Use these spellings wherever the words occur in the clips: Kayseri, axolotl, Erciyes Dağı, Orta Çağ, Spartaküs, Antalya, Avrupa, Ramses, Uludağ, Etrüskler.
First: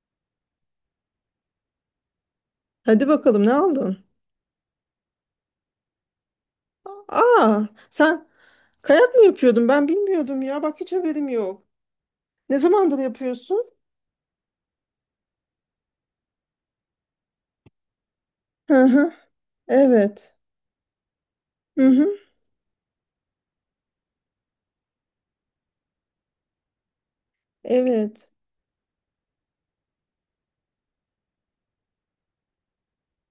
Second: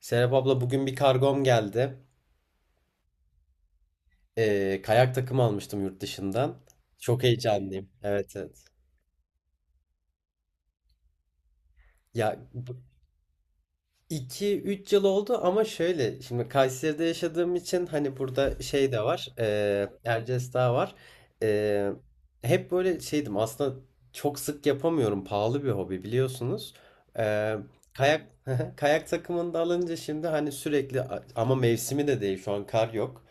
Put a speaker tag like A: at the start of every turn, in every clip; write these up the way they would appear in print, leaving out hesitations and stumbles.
A: Serap abla bugün bir kargom geldi.
B: Hadi bakalım, ne aldın?
A: Kayak takımı almıştım yurt dışından. Çok
B: Aa,
A: heyecanlıyım.
B: sen
A: Evet, evet.
B: kayak mı yapıyordun? Ben bilmiyordum ya. Bak, hiç haberim yok.
A: Ya
B: Ne zamandır yapıyorsun?
A: iki üç yıl oldu, ama şöyle, şimdi Kayseri'de yaşadığım için, hani burada
B: Hı
A: şey de
B: hı.
A: var.
B: Evet.
A: Erciyes Dağı var.
B: Hı
A: Ee,
B: hı.
A: hep böyle şeydim aslında, çok sık yapamıyorum. Pahalı bir hobi, biliyorsunuz. Ee, kayak
B: Evet.
A: kayak takımını da alınca şimdi hani sürekli, ama mevsimi de değil, şu an kar yok.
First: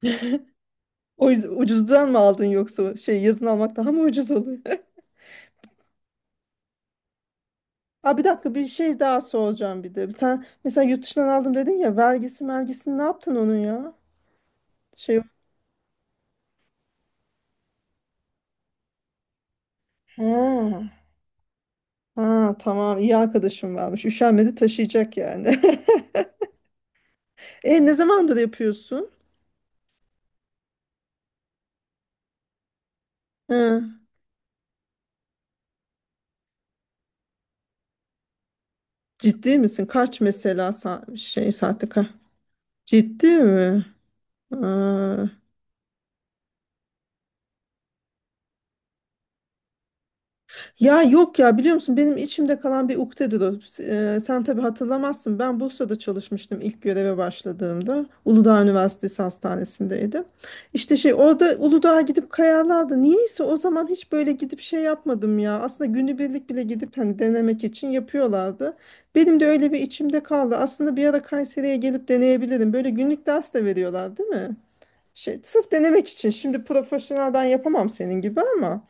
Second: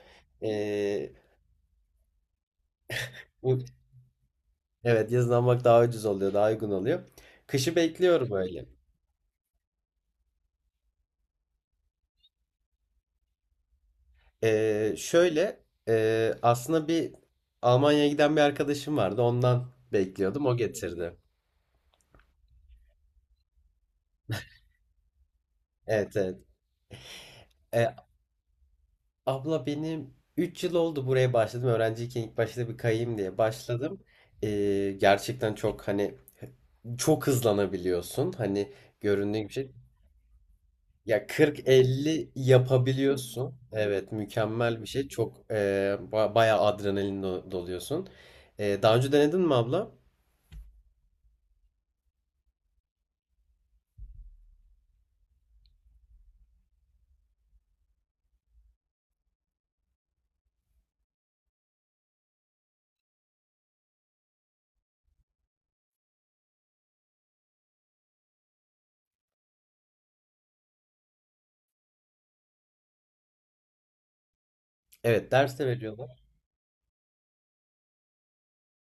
A: Ee,
B: O yüzden ucuzdan mı aldın, yoksa şey, yazın almak daha mı ucuz oluyor?
A: Evet, yazın almak daha ucuz oluyor, daha uygun oluyor. Kışı
B: Aa, bir
A: bekliyorum
B: dakika,
A: öyle.
B: bir şey daha soracağım bir de. Sen mesela yurt dışından aldım dedin ya, vergisi vergisini ne yaptın onun ya? Şey,
A: Şöyle, aslında bir Almanya'ya giden bir arkadaşım vardı. Ondan bekliyordum. O
B: ha,
A: getirdi.
B: ha tamam, iyi arkadaşım varmış. Üşenmedi taşıyacak yani.
A: Evet, evet.
B: E,
A: E,
B: ne zamandır yapıyorsun?
A: abla, benim 3 yıl oldu buraya başladım. Öğrenciyken ilk başta bir kayayım diye
B: Hı.
A: başladım. Gerçekten çok, hani, çok hızlanabiliyorsun. Hani göründüğü gibi
B: Ciddi
A: şey.
B: misin? Kaç mesela
A: Ya
B: şey, saatlik ha?
A: 40-50
B: Ciddi
A: yapabiliyorsun.
B: mi?
A: Evet, mükemmel bir şey.
B: Aa.
A: Çok, bayağı adrenalin doluyorsun. Daha önce denedin mi abla?
B: Ya yok ya, biliyor musun, benim içimde kalan bir ukdedir o. Sen tabii hatırlamazsın. Ben Bursa'da çalışmıştım ilk göreve başladığımda. Uludağ Üniversitesi Hastanesi'ndeydim. İşte şey, orada Uludağ'a gidip kayalardı. Niyeyse o zaman hiç böyle gidip şey yapmadım ya. Aslında günübirlik bile gidip hani denemek için yapıyorlardı. Benim de öyle bir içimde kaldı. Aslında bir ara Kayseri'ye gelip deneyebilirim. Böyle günlük ders de veriyorlar, değil mi?
A: Evet,
B: Şey,
A: ders de
B: sırf denemek
A: veriyorlar.
B: için. Şimdi profesyonel ben yapamam senin gibi ama.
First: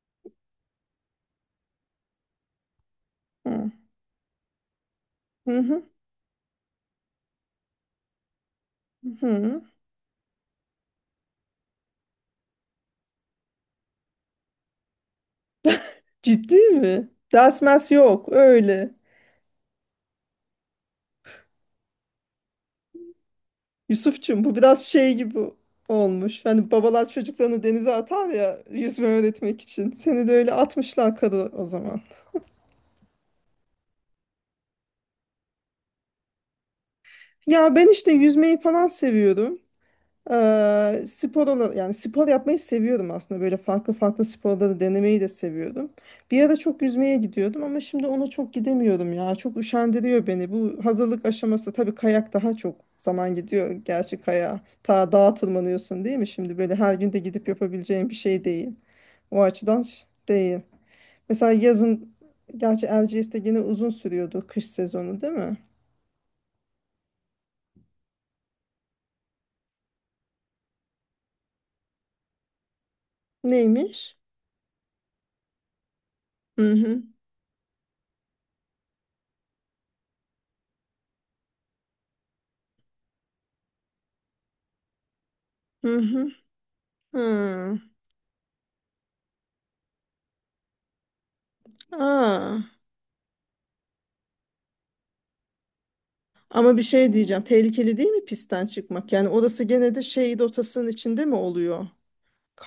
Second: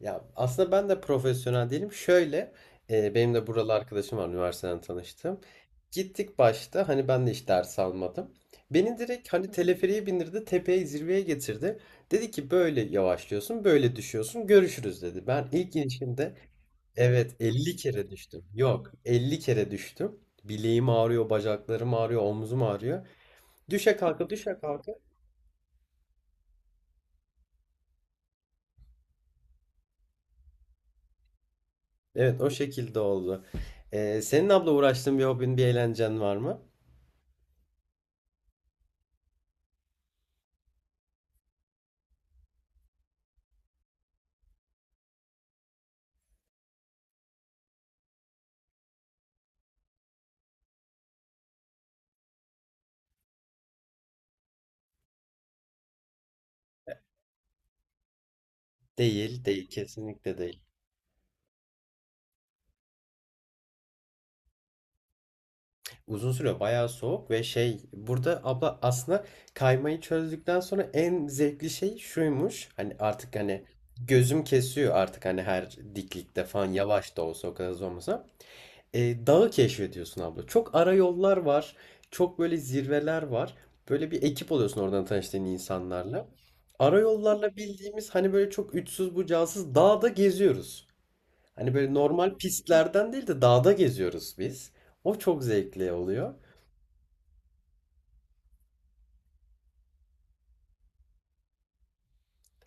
A: Ya aslında ben de profesyonel değilim. Şöyle, benim de
B: Hı.
A: buralı arkadaşım var, üniversiteden tanıştım.
B: Hı hı.
A: Gittik, başta hani ben de hiç ders almadım. Beni direkt hani
B: Hı.
A: teleferiğe bindirdi, tepeye, zirveye getirdi. Dedi ki böyle yavaşlıyorsun, böyle düşüyorsun, görüşürüz dedi. Ben ilk inişimde,
B: Ciddi mi?
A: evet,
B: Ders
A: 50
B: mers
A: kere
B: yok
A: düştüm. Yok,
B: öyle.
A: 50 kere düştüm. Bileğim ağrıyor, bacaklarım ağrıyor, omzum ağrıyor. Düşe kalka,
B: Yusufçum, bu
A: düşe
B: biraz
A: kalka.
B: şey gibi olmuş. Hani babalar çocuklarını denize atar ya yüzme öğretmek için. Seni de öyle atmışlar karı o zaman.
A: Evet, o şekilde oldu. Senin abla uğraştığın bir hobin, bir eğlencen var mı?
B: Ya ben işte yüzmeyi falan seviyorum. Spor olan, yani spor yapmayı seviyorum aslında, böyle farklı farklı sporları denemeyi de seviyorum. Bir ara çok yüzmeye gidiyordum ama şimdi ona çok gidemiyorum ya. Çok üşendiriyor beni. Bu hazırlık aşaması tabii, kayak daha çok zaman gidiyor. Gerçi kayağa ta dağa tırmanıyorsun değil mi? Şimdi böyle her gün de gidip yapabileceğin bir şey değil. O
A: Değil, değil.
B: açıdan
A: Kesinlikle
B: değil.
A: değil.
B: Mesela yazın, gerçi Erciyes'te yine uzun sürüyordu kış sezonu değil mi?
A: Uzun süre bayağı soğuk ve şey burada abla, aslında kaymayı çözdükten sonra en zevkli şey şuymuş. Hani artık, hani
B: Neymiş?
A: gözüm kesiyor artık, hani her diklikte falan,
B: Hı hı.
A: yavaş da olsa, o kadar hızlı olmasa. Dağı keşfediyorsun abla. Çok ara yollar var. Çok böyle zirveler var. Böyle bir ekip oluyorsun oradan tanıştığın
B: Hı
A: insanlarla.
B: hı.
A: Ara yollarla,
B: Hı.
A: bildiğimiz hani, böyle çok uçsuz bucağısız dağda geziyoruz. Hani böyle normal
B: Aa.
A: pistlerden değil de dağda geziyoruz biz. O çok zevkli oluyor.
B: Ama bir şey diyeceğim. Tehlikeli değil mi pistten çıkmak? Yani orası gene de şehit otasının içinde mi oluyor?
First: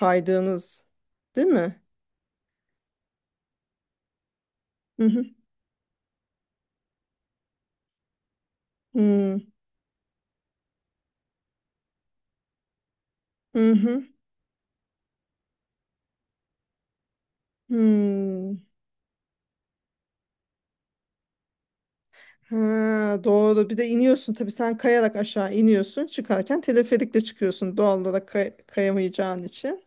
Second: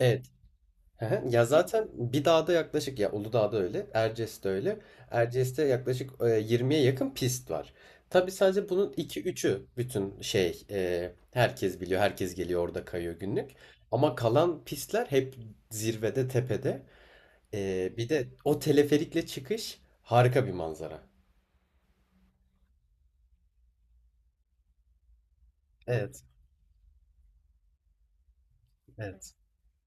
A: Evet, ya
B: değil mi?
A: zaten bir dağda yaklaşık, ya Uludağ'da öyle, Erciyes'te öyle.
B: Hı hı.
A: Erciyes'te yaklaşık, 20'ye yakın pist var. Tabii sadece bunun iki
B: Hı
A: üçü, bütün şey, herkes biliyor, herkes geliyor, orada kayıyor günlük.
B: hı. Hı.
A: Ama kalan pistler hep zirvede, tepede. Bir de
B: Hı.
A: o teleferikle çıkış, harika bir manzara.
B: Ha, doğru. Bir de iniyorsun tabii, sen kayarak aşağı iniyorsun.
A: Evet,
B: Çıkarken teleferikle çıkıyorsun doğal olarak,
A: evet.
B: kayamayacağın için.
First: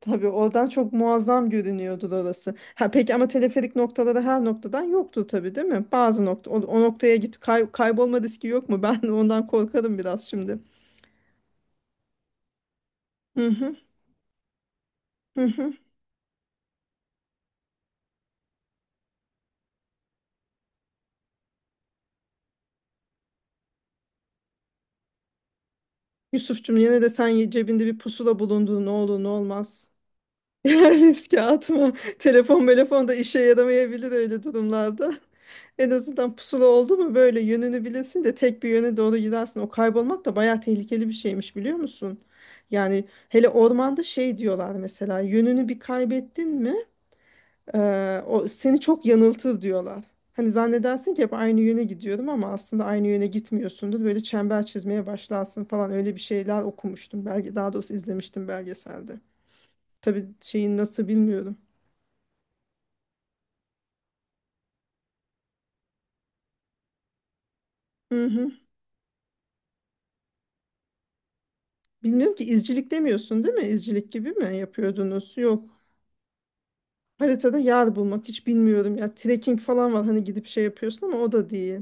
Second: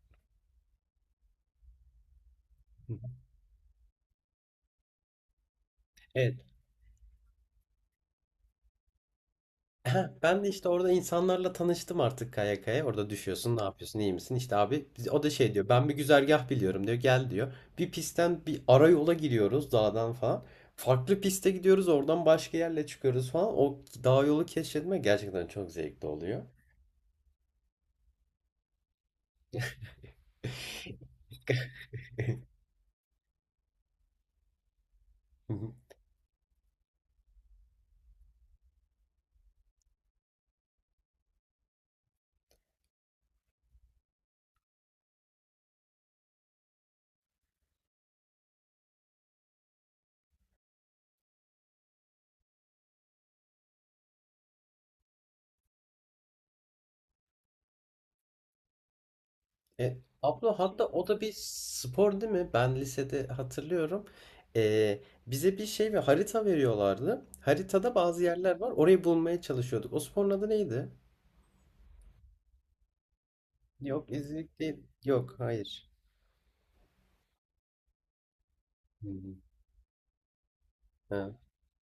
B: Tabii oradan çok muazzam görünüyordu orası. Ha peki, ama teleferik noktaları her noktadan yoktu tabii değil mi? Bazı
A: Evet.
B: nokta, o, o noktaya git, kaybolma riski yok mu? Ben ondan korkarım biraz
A: Ben de
B: şimdi.
A: işte orada insanlarla tanıştım artık, kaya kaya. Orada
B: Hı
A: düşüyorsun, ne
B: hı,
A: yapıyorsun, iyi misin? İşte abi, o da
B: hı
A: şey diyor.
B: hı.
A: Ben bir güzergah biliyorum diyor. Gel diyor. Bir pistten bir ara yola giriyoruz dağdan falan. Farklı piste gidiyoruz. Oradan başka yerle çıkıyoruz falan. O dağ yolu keşfetme gerçekten çok zevkli oluyor.
B: Yusuf'cum, yine de sen cebinde bir pusula bulundu ne olur ne olmaz. Yani riske atma. Telefon da işe yaramayabilir öyle durumlarda.
A: Hı hı.
B: En azından pusula oldu mu böyle yönünü bilirsin de tek bir yöne doğru gidersin. O kaybolmak da bayağı tehlikeli bir şeymiş, biliyor musun? Yani hele ormanda şey diyorlar, mesela yönünü bir kaybettin mi? O seni çok yanıltır diyorlar. Hani zannedersin ki hep aynı yöne gidiyorum ama aslında aynı yöne gitmiyorsundur. Böyle çember çizmeye başlarsın falan, öyle bir şeyler okumuştum. Belge, daha doğrusu izlemiştim belgeselde.
A: E,
B: Tabii
A: abla,
B: şeyin
A: hatta o
B: nasıl
A: da bir
B: bilmiyorum.
A: spor değil mi? Ben lisede hatırlıyorum. E, bize bir şey ve harita veriyorlardı. Haritada bazı
B: Hı hı.
A: yerler var. Orayı bulmaya çalışıyorduk. O sporun adı neydi?
B: Bilmiyorum ki, izcilik demiyorsun değil mi?
A: Yok,
B: İzcilik gibi mi
A: izcilik değil. Yok,
B: yapıyordunuz? Yok.
A: hayır.
B: Haritada yer bulmak, hiç bilmiyorum
A: Hı
B: ya.
A: hı.
B: Trekking falan var hani, gidip şey yapıyorsun ama
A: Ha.
B: o da değil.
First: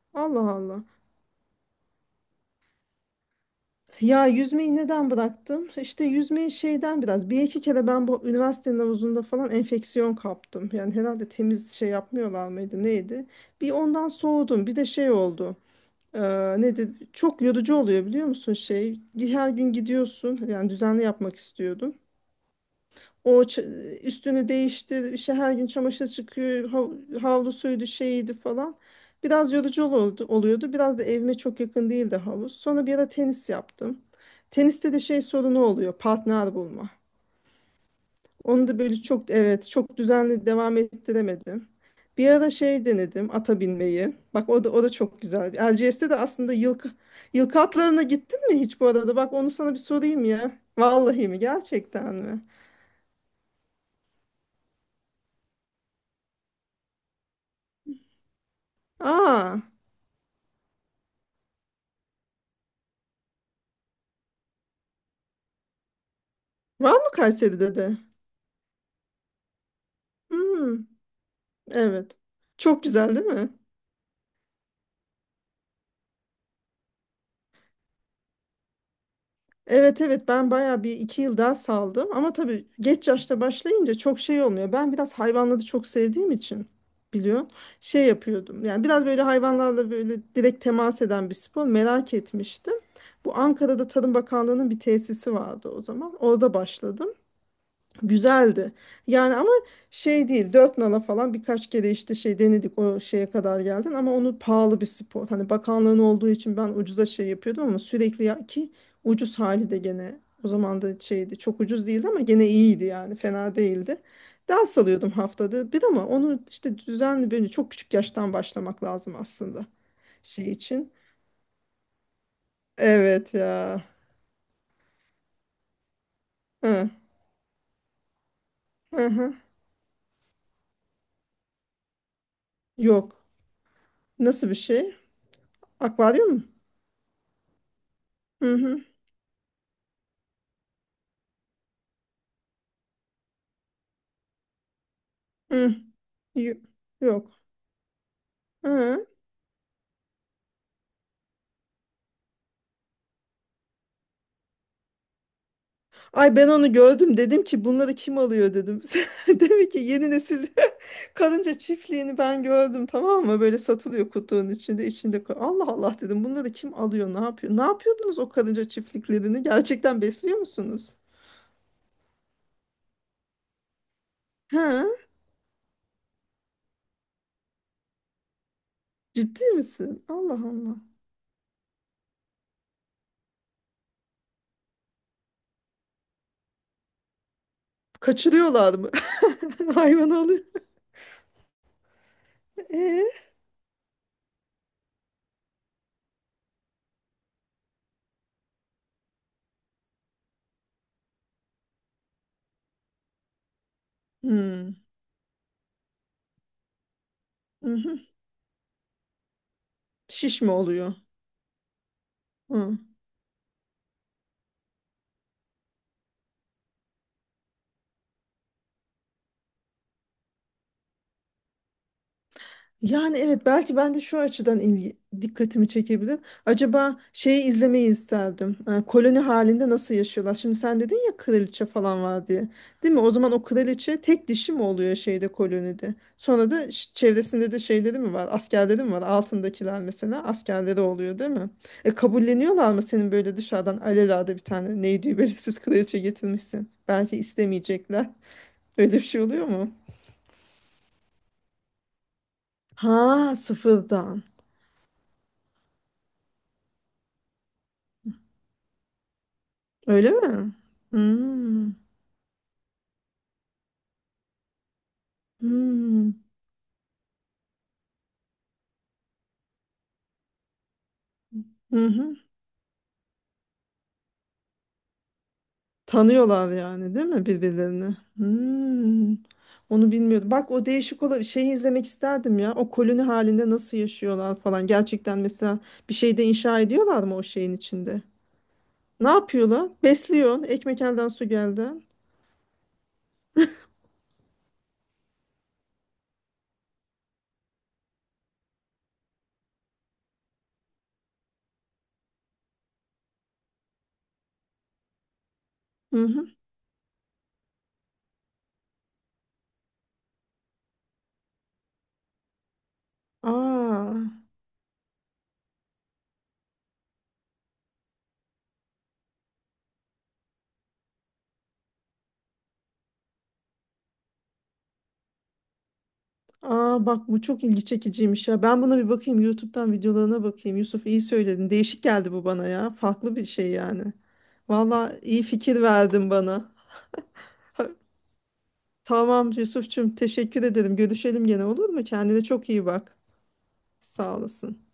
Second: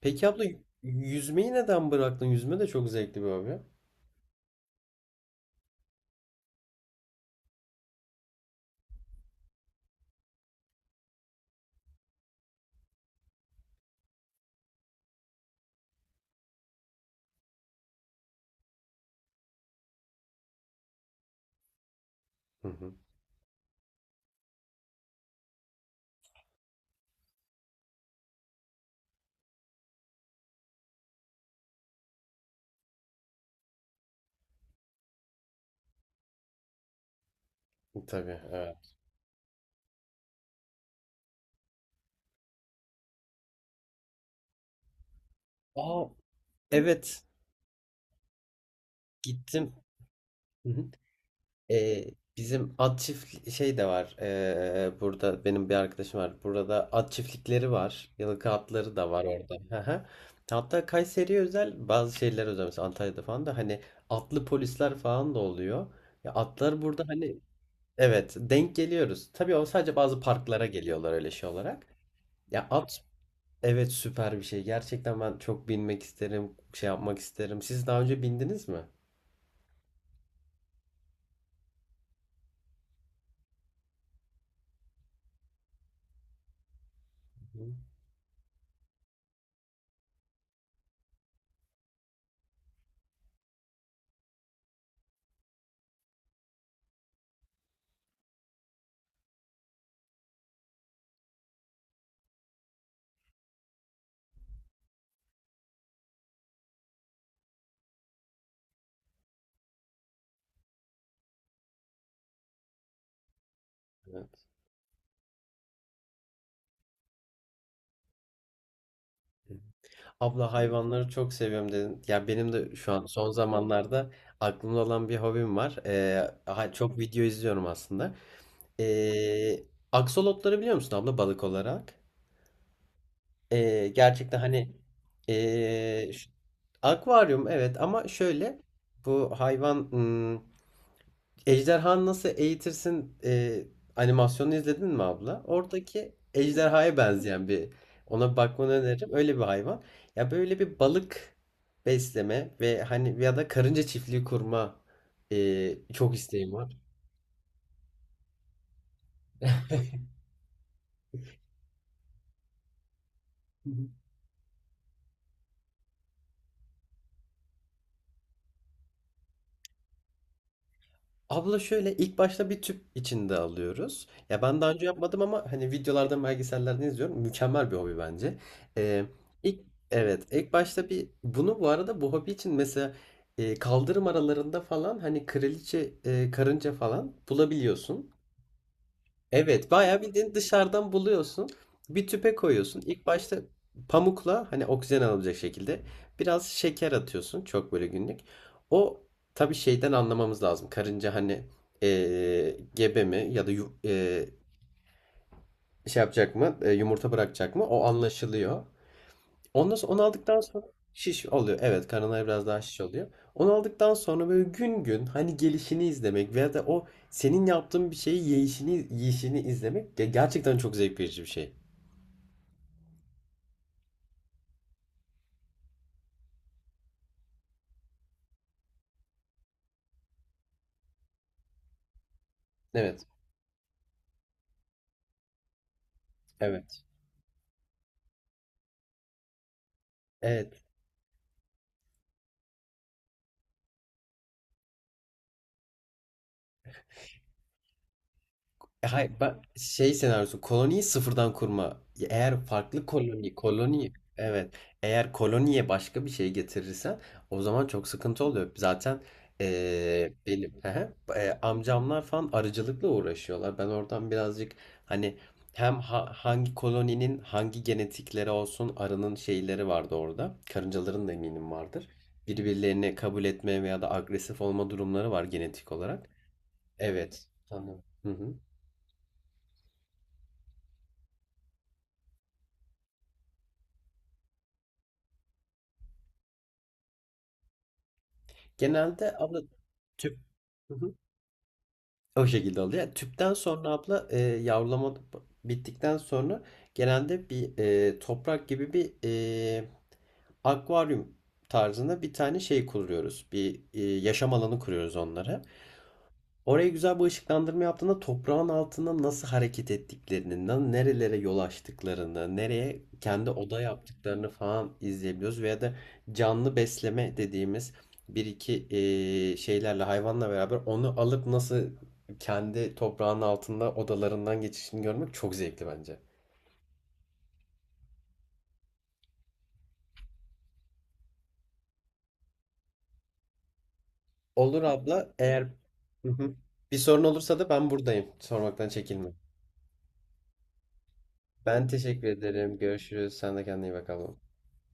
A: Peki abla,
B: Allah Allah.
A: yüzmeyi neden bıraktın? Yüzme de çok zevkli bir hobi.
B: Ya yüzmeyi neden bıraktım? İşte yüzmeyi şeyden biraz, bir iki kere ben bu üniversitenin havuzunda falan enfeksiyon kaptım. Yani herhalde temiz şey yapmıyorlar mıydı neydi? Bir ondan soğudum. Bir de şey oldu. Ee, Nedir? Çok yorucu oluyor biliyor musun şey? Her gün gidiyorsun. Yani düzenli yapmak istiyordum.
A: Hı hı.
B: O üstünü değişti, işte her gün çamaşır çıkıyor, havlusuydu, şeyiydi falan. Biraz yorucu olurdu, oluyordu. Biraz da evime çok yakın değildi havuz. Sonra bir ara tenis yaptım. Teniste de şey sorunu oluyor, partner bulma.
A: Tabii,
B: Onu da
A: evet.
B: böyle çok, evet, çok düzenli devam ettiremedim. Bir ara şey, denedim ata binmeyi. Bak o da, o da çok güzel.
A: Aa,
B: Erciyes'te de aslında yılkı,
A: evet,
B: yılkı atlarına gittin mi hiç bu arada? Bak onu sana
A: gittim.
B: bir sorayım ya.
A: Hı hı.
B: Vallahi mi,
A: Ee,
B: gerçekten mi?
A: bizim at çift şey de var. Burada benim bir arkadaşım var. Burada at çiftlikleri var. Yıllık atları da var orada.
B: Aa.
A: Hı hı. Hatta Kayseri'ye özel bazı şeyler özel. Mesela Antalya'da falan da hani atlı polisler falan da oluyor. Ya atlar
B: Var
A: burada
B: mı
A: hani,
B: Kayseri'de de?
A: evet, denk geliyoruz. Tabii o sadece bazı parklara
B: Hmm,
A: geliyorlar, öyle şey olarak.
B: evet.
A: Ya
B: Çok
A: at,
B: güzel değil mi?
A: evet, süper bir şey. Gerçekten ben çok binmek isterim, şey yapmak isterim. Siz daha önce bindiniz mi?
B: Evet evet, ben bayağı bir iki yıl daha saldım. Ama tabii geç yaşta başlayınca çok şey olmuyor. Ben biraz hayvanları çok sevdiğim için biliyorsun
A: Hı,
B: şey yapıyordum. Yani biraz böyle hayvanlarla böyle direkt temas eden bir spor merak etmiştim. Bu Ankara'da Tarım Bakanlığı'nın bir tesisi vardı o zaman. Orada başladım. Güzeldi. Yani ama şey değil, dört nala falan birkaç kere işte şey denedik, o şeye kadar geldin ama onu, pahalı bir spor. Hani bakanlığın olduğu için ben ucuza şey yapıyordum ama sürekli ya ki, ucuz hali de gene o zaman da şeydi, çok ucuz değildi ama gene iyiydi yani, fena değildi.
A: evet.
B: Ders alıyordum haftada bir, ama onu işte düzenli böyle çok küçük yaştan başlamak lazım aslında
A: Abla,
B: şey için.
A: hayvanları çok seviyorum dedin. Ya benim de şu an son
B: Evet ya.
A: zamanlarda aklımda olan bir hobim var.
B: Hı,
A: Çok video izliyorum aslında.
B: hı hı.
A: Ee, aksolotları biliyor musun abla, balık olarak?
B: Yok.
A: Gerçekten,
B: Nasıl bir
A: hani,
B: şey?
A: ee,
B: Akvaryum mu?
A: akvaryum, evet, ama
B: Hı
A: şöyle
B: hı.
A: bu hayvan, ejderhanı nasıl eğitirsin, animasyonu izledin mi abla?
B: Hı.
A: Oradaki
B: y-
A: ejderhaya
B: Yok.
A: benzeyen bir, ona bir bakmanı
B: Hı.
A: öneririm. Öyle bir hayvan. Ya böyle bir balık besleme ve hani, ya da karınca çiftliği kurma, çok
B: Ay, ben
A: isteğim
B: onu
A: var.
B: gördüm. Dedim ki bunları kim alıyor, dedim. Demek ki yeni nesil. Karınca çiftliğini ben gördüm, tamam mı? Böyle satılıyor kutunun içinde. Allah Allah dedim, bunları kim alıyor, ne yapıyor? Ne yapıyordunuz o karınca çiftliklerini? Gerçekten besliyor musunuz?
A: Abla, şöyle, ilk başta bir tüp içinde alıyoruz. Ya ben daha
B: Ha?
A: önce yapmadım, ama hani videolardan, belgesellerden izliyorum. Mükemmel bir hobi bence. Ee,
B: Ciddi
A: ilk,
B: misin?
A: evet,
B: Allah
A: ilk
B: Allah.
A: başta bir bunu, bu arada, bu hobi için mesela, kaldırım aralarında falan hani kraliçe, karınca falan bulabiliyorsun.
B: Kaçırıyorlar mı?
A: Evet, bayağı
B: Hayvan
A: bildiğin
B: alıyor.
A: dışarıdan buluyorsun. Bir tüpe koyuyorsun.
B: E?
A: İlk başta pamukla, hani oksijen alabilecek şekilde, biraz şeker atıyorsun. Çok böyle günlük. O tabii şeyden anlamamız lazım. Karınca hani, gebe mi, ya da
B: Hmm.
A: şey yapacak mı, yumurta bırakacak mı? O
B: Mhm.
A: anlaşılıyor. Ondan sonra, onu aldıktan
B: Şiş mi
A: sonra
B: oluyor?
A: şiş oluyor. Evet, karınları biraz daha
B: Hı.
A: şiş oluyor. Onu aldıktan sonra böyle gün gün hani gelişini izlemek, veya da o senin yaptığın bir şeyi yiyişini izlemek gerçekten çok zevk verici bir şey.
B: Yani evet, belki ben de şu açıdan ilgi, dikkatimi çekebilir. Acaba şeyi izlemeyi isterdim. Koloni halinde nasıl yaşıyorlar? Şimdi sen dedin ya kraliçe falan var diye. Değil mi?
A: Evet.
B: O zaman o kraliçe tek dişi mi oluyor şeyde, kolonide? Sonra da
A: Evet.
B: çevresinde de şeyleri mi var? Askerleri mi var? Altındakiler mesela
A: Evet.
B: askerleri oluyor değil mi? E kabulleniyorlar mı, senin böyle dışarıdan alelade bir tane neydi belirsiz kraliçe getirmişsin? Belki istemeyecekler. Öyle bir
A: Hayır,
B: şey
A: ben
B: oluyor mu?
A: şey senaryosu, koloniyi sıfırdan kurma. Eğer farklı
B: Ha,
A: koloni,
B: sıfırdan.
A: evet, eğer koloniye başka bir şey getirirsen o zaman çok sıkıntı oluyor. Zaten,
B: Öyle
A: benim
B: mi? Hmm.
A: amcamlar falan arıcılıkla uğraşıyorlar. Ben oradan birazcık, hani, hem
B: Hmm.
A: hangi koloninin hangi genetikleri olsun, arının şeyleri vardı orada. Karıncaların da eminim
B: Hı
A: vardır.
B: hı.
A: Birbirlerini kabul etme veya da agresif olma durumları var, genetik olarak.
B: Tanıyorlar yani değil
A: Evet.
B: mi birbirlerini?
A: Anlıyorum.
B: Hmm. Onu bilmiyordum. Bak o değişik olan şeyi izlemek isterdim ya. O koloni halinde nasıl yaşıyorlar falan. Gerçekten mesela bir şeyde inşa ediyorlar mı o şeyin içinde? Ne
A: Genelde abla,
B: yapıyorlar?
A: tüp,
B: Besliyor.
A: hı
B: Ekmek
A: hı,
B: elden su geldi.
A: o şekilde oluyor. Yani tüpten sonra abla, yavrulama bittikten sonra, genelde bir, toprak gibi bir, e, akvaryum tarzında bir tane şey kuruyoruz. Bir, yaşam alanı kuruyoruz onlara.
B: Hı hı.
A: Oraya güzel bir ışıklandırma yaptığında toprağın altında nasıl hareket ettiklerini, nerelere yol açtıklarını, nereye kendi oda
B: Aa.
A: yaptıklarını falan izleyebiliyoruz. Veya da canlı besleme dediğimiz bir iki şeylerle, hayvanla beraber onu alıp nasıl kendi toprağın altında odalarından geçişini görmek çok zevkli bence.
B: Aa bak, bu çok ilgi çekiciymiş ya. Ben buna bir bakayım. YouTube'dan videolarına bakayım. Yusuf, iyi söyledin. Değişik geldi bu bana ya. Farklı bir şey yani.
A: Olur
B: Valla
A: abla,
B: iyi
A: eğer,
B: fikir
A: hı
B: verdin
A: hı,
B: bana.
A: bir sorun olursa da ben buradayım. Sormaktan çekinme.
B: Tamam Yusuf'cum, teşekkür ederim. Görüşelim gene,
A: Ben
B: olur mu?
A: teşekkür
B: Kendine çok
A: ederim.
B: iyi bak.
A: Görüşürüz. Sen de kendine iyi bak abla.
B: Sağ olasın.